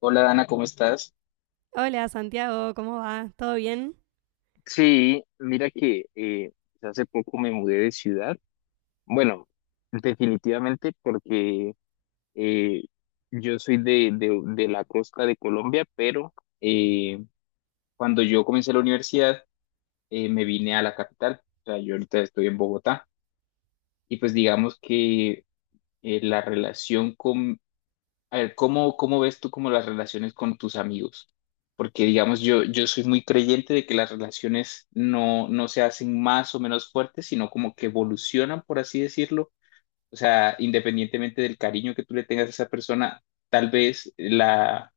Hola Dana, ¿cómo estás? Hola Santiago, ¿cómo va? ¿Todo bien? Sí, mira que hace poco me mudé de ciudad. Bueno, definitivamente porque eh, yo soy de la costa de Colombia, pero eh, cuando yo comencé la universidad, me vine a la capital. O sea, yo ahorita estoy en Bogotá y pues digamos que la relación con. A ver, ¿cómo, cómo ves tú como las relaciones con tus amigos? Porque, digamos, yo soy muy creyente de que las relaciones no, no se hacen más o menos fuertes, sino como que evolucionan, por así decirlo. O sea, independientemente del cariño que tú le tengas a esa persona, tal vez la,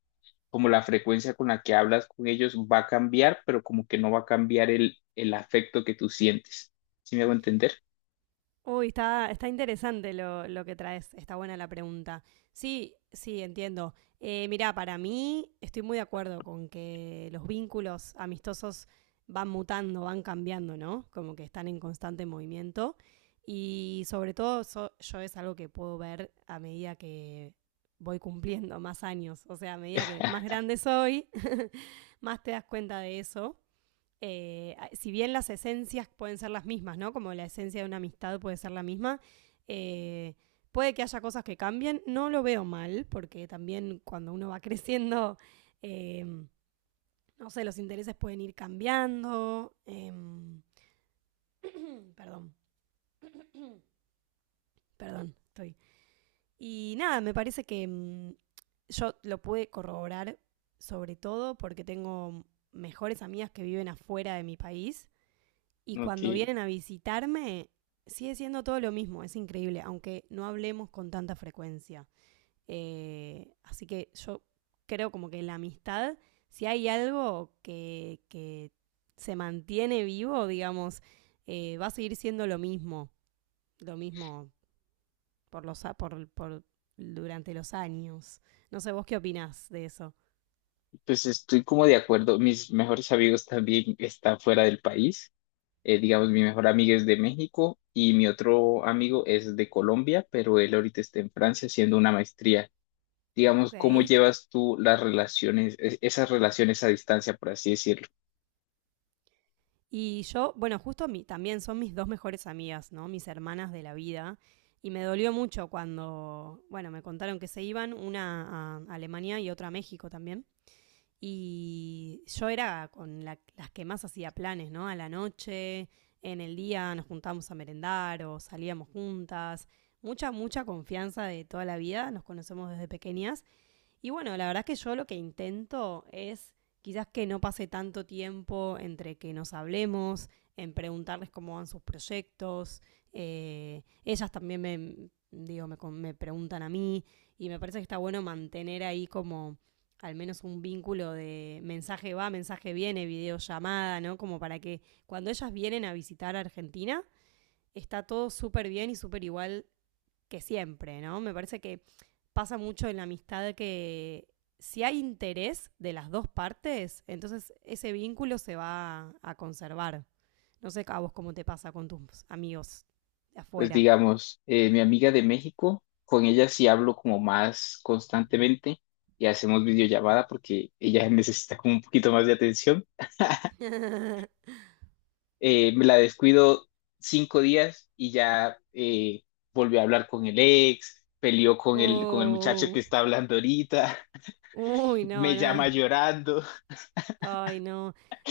como la frecuencia con la que hablas con ellos va a cambiar, pero como que no va a cambiar el afecto que tú sientes. ¿Sí me hago entender? Uy, está interesante lo que traes, está buena la pregunta. Sí, sí, entiendo. Mirá, para mí estoy muy de acuerdo con que los vínculos amistosos van mutando, van cambiando, ¿no? Como que están en constante movimiento. Y sobre todo yo es algo que puedo ver a medida que voy cumpliendo más años, o sea, a medida que más grande soy, más te das cuenta de eso. Si bien las esencias pueden ser las mismas, ¿no? Como la esencia de una amistad puede ser la misma, eh, puede que haya cosas que cambien, no lo veo mal, porque también cuando uno va creciendo, eh, no sé, los intereses pueden ir cambiando. Perdón, perdón, estoy. Y nada, me parece que yo lo pude corroborar sobre todo porque tengo mejores amigas que viven afuera de mi país. Y Ok, cuando vienen a visitarme, sigue siendo todo lo mismo, es increíble, aunque no hablemos con tanta frecuencia. Así que yo creo como que la amistad, si hay algo que se mantiene vivo, digamos, va a seguir siendo lo mismo por los, por- durante los años. No sé, vos qué opinás de eso. pues estoy como de acuerdo. Mis mejores amigos también están fuera del país. Digamos, mi mejor amiga es de México y mi otro amigo es de Colombia, pero él ahorita está en Francia haciendo una maestría. Digamos, ¿cómo Ok. llevas tú las relaciones, esas relaciones a distancia, por así decirlo? Y yo, bueno, justo mi, también son mis dos mejores amigas, ¿no? Mis hermanas de la vida. Y me dolió mucho cuando, bueno, me contaron que se iban, una a Alemania y otra a México también. Y yo era con las que más hacía planes, ¿no? A la noche, en el día nos juntábamos a merendar o salíamos juntas. Mucha, mucha confianza de toda la vida, nos conocemos desde pequeñas. Y bueno, la verdad es que yo lo que intento es quizás que no pase tanto tiempo entre que nos hablemos, en preguntarles cómo van sus proyectos. Ellas también me, digo, me preguntan a mí y me parece que está bueno mantener ahí como al menos un vínculo de mensaje va, mensaje viene, videollamada, ¿no? Como para que cuando ellas vienen a visitar a Argentina, está todo súper bien y súper igual que siempre, ¿no? Me parece que pasa mucho en la amistad que si hay interés de las dos partes, entonces ese vínculo se va a conservar. No sé a vos cómo te pasa con tus amigos de Pues afuera. digamos, mi amiga de México, con ella sí hablo como más constantemente y hacemos videollamada porque ella necesita como un poquito más de atención. Me la descuido 5 días y ya, volvió a hablar con el ex, peleó con con el muchacho que Oh. está hablando ahorita. Uy, no, Me llama no. llorando. Ay, no.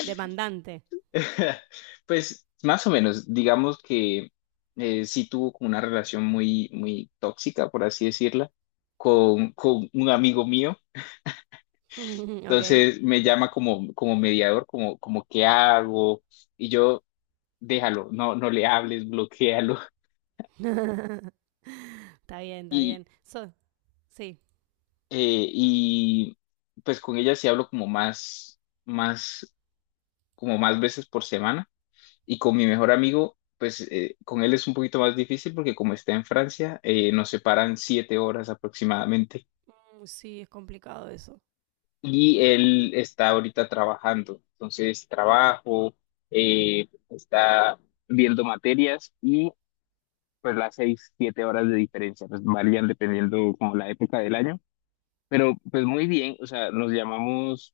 Demandante. Pues más o menos, digamos que sí tuvo como una relación muy, muy tóxica, por así decirla, con un amigo mío. Ok. Entonces me llama como, como mediador, como, como qué hago, y yo, déjalo, no, no le hables, bloquéalo. Está bien, está bien. Sí. Y pues con ella sí hablo como más, más, como más veces por semana. Y con mi mejor amigo, pues con él es un poquito más difícil porque como está en Francia, nos separan 7 horas aproximadamente. Sí, es complicado eso. Y él está ahorita trabajando. Entonces, trabajo, está viendo materias y pues las 6, 7 horas de diferencia, pues varían dependiendo como la época del año. Pero pues muy bien, o sea, nos llamamos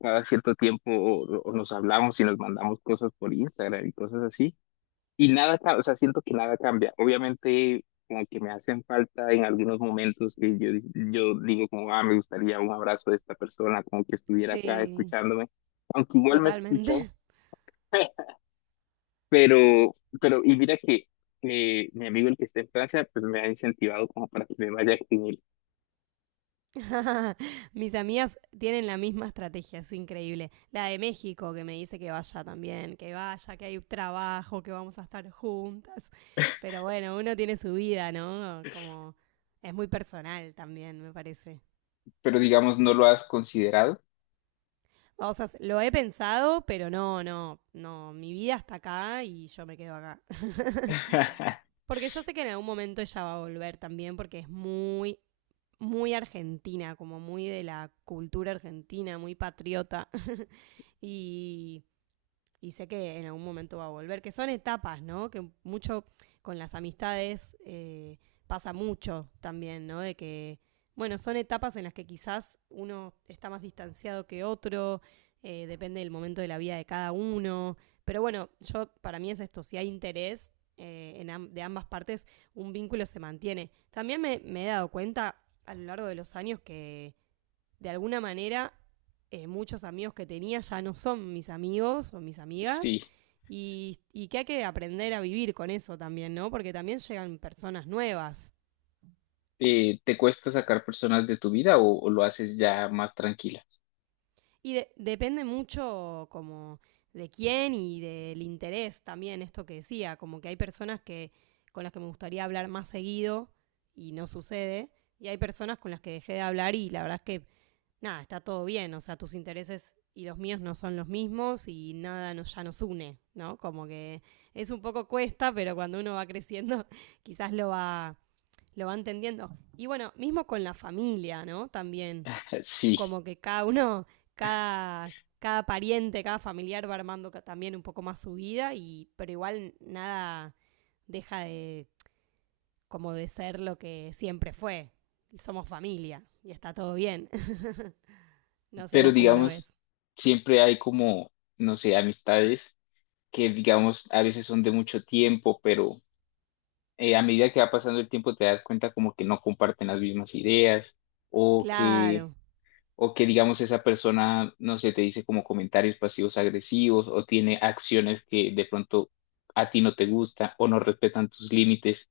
cada cierto tiempo o nos hablamos y nos mandamos cosas por Instagram y cosas así. Y nada, ca- o sea, siento que nada cambia. Obviamente, como que me hacen falta en algunos momentos que yo digo como, ah, me gustaría un abrazo de esta persona, como que estuviera acá Sí, escuchándome, aunque igual me escucha. totalmente. pero, pero, y mira que mi amigo el que está en Francia, pues me ha incentivado como para que me vaya con él. Mis amigas tienen la misma estrategia, es increíble. La de México, que me dice que vaya también, que vaya, que hay trabajo, que vamos a estar juntas. Pero bueno, uno tiene su vida, ¿no? Como es muy personal también, me parece. Pero digamos, no lo has considerado. Lo he pensado, pero no, no, no. Mi vida está acá y yo me quedo acá. Porque yo sé que en algún momento ella va a volver también, porque es muy, muy argentina, como muy de la cultura argentina, muy patriota. Y, y sé que en algún momento va a volver, que son etapas, ¿no? Que mucho con las amistades pasa mucho también, ¿no? De que, bueno, son etapas en las que quizás uno está más distanciado que otro, depende del momento de la vida de cada uno, pero bueno, yo para mí es esto, si hay interés en de ambas partes, un vínculo se mantiene. También me he dado cuenta a lo largo de los años que de alguna manera muchos amigos que tenía ya no son mis amigos o mis amigas. Sí. Y que hay que aprender a vivir con eso también, ¿no? Porque también llegan personas nuevas. ¿Te cuesta sacar personas de tu vida o lo haces ya más tranquila? Y depende mucho como de quién y del interés también, esto que decía, como que hay personas que con las que me gustaría hablar más seguido y no sucede, y hay personas con las que dejé de hablar y la verdad es que nada, está todo bien, o sea, tus intereses y los míos no son los mismos y nada nos, ya nos une, ¿no? Como que es un poco cuesta, pero cuando uno va creciendo quizás lo va entendiendo. Y bueno, mismo con la familia, ¿no? También, Sí, como que cada uno, cada, cada pariente, cada familiar va armando también un poco más su vida, y, pero igual nada deja de como de ser lo que siempre fue. Somos familia y está todo bien. No sé pero vos cómo lo digamos, ves. siempre hay como, no sé, amistades que digamos a veces son de mucho tiempo, pero a medida que va pasando el tiempo te das cuenta como que no comparten las mismas ideas o que, Claro, o que digamos esa persona, no sé, te dice como comentarios pasivos agresivos o tiene acciones que de pronto a ti no te gustan o no respetan tus límites,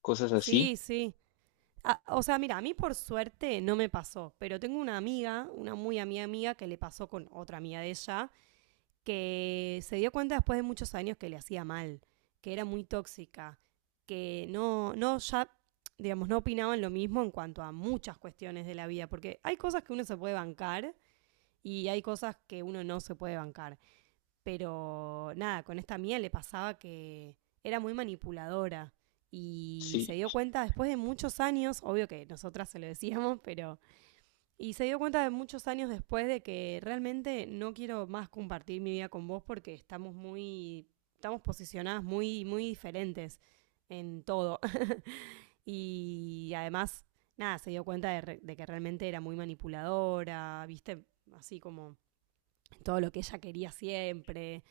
cosas así. sí, sí. Ah, o sea, mira, a mí por suerte no me pasó, pero tengo una amiga, una muy amiga amiga, que le pasó con otra amiga de ella, que se dio cuenta después de muchos años que le hacía mal, que era muy tóxica, que no, no, ya, digamos, no opinaban lo mismo en cuanto a muchas cuestiones de la vida, porque hay cosas que uno se puede bancar y hay cosas que uno no se puede bancar. Pero nada, con esta mía le pasaba que era muy manipuladora y se Sí, dio cuenta después de muchos años, obvio que nosotras se lo decíamos, pero... Y se dio cuenta de muchos años después de que realmente no quiero más compartir mi vida con vos porque estamos muy... estamos posicionadas muy, muy diferentes en todo. Y además, nada, se dio cuenta de, de que realmente era muy manipuladora, viste, así como todo lo que ella quería siempre.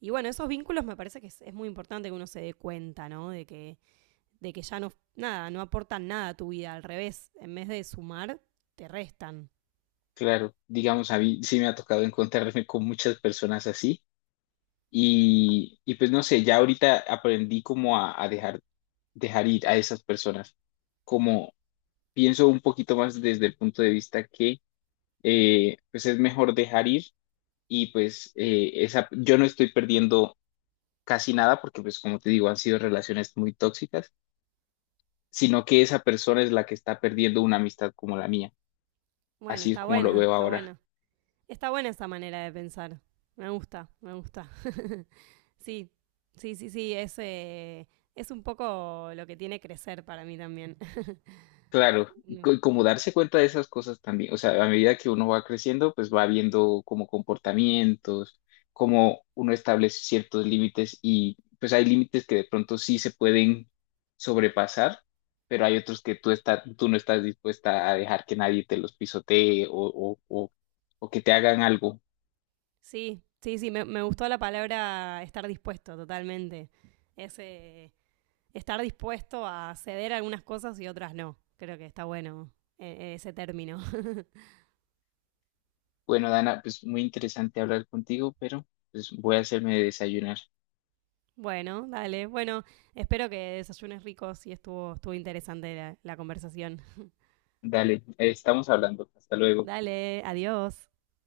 Y bueno, esos vínculos me parece que es muy importante que uno se dé cuenta, ¿no? De que ya no, nada, no aportan nada a tu vida, al revés, en vez de sumar, te restan. claro, digamos, a mí sí me ha tocado encontrarme con muchas personas así y pues no sé, ya ahorita aprendí como a dejar, dejar ir a esas personas, como pienso un poquito más desde el punto de vista que pues es mejor dejar ir y pues esa, yo no estoy perdiendo casi nada porque pues como te digo, han sido relaciones muy tóxicas, sino que esa persona es la que está perdiendo una amistad como la mía, Bueno, así es está como lo buena, veo está ahora. buena. Está buena esa manera de pensar. Me gusta, me gusta. Sí, sí, sí, sí, es un poco lo que tiene crecer para mí también. Claro, No. Como darse cuenta de esas cosas también, o sea, a medida que uno va creciendo, pues va viendo como comportamientos, cómo uno establece ciertos límites y pues hay límites que de pronto sí se pueden sobrepasar, pero hay otros que tú, tú no estás dispuesta a dejar que nadie te los pisotee o que te hagan algo. Sí, sí, sí, me gustó la palabra estar dispuesto totalmente. Es, eh, estar dispuesto a ceder algunas cosas y otras no. Creo que está bueno ese término. Bueno, Dana, pues muy interesante hablar contigo, pero pues voy a hacerme de desayunar. Bueno, dale. Bueno, espero que desayunes ricos y estuvo, estuvo interesante la, la conversación. Dale, estamos hablando. Hasta luego. Dale, adiós.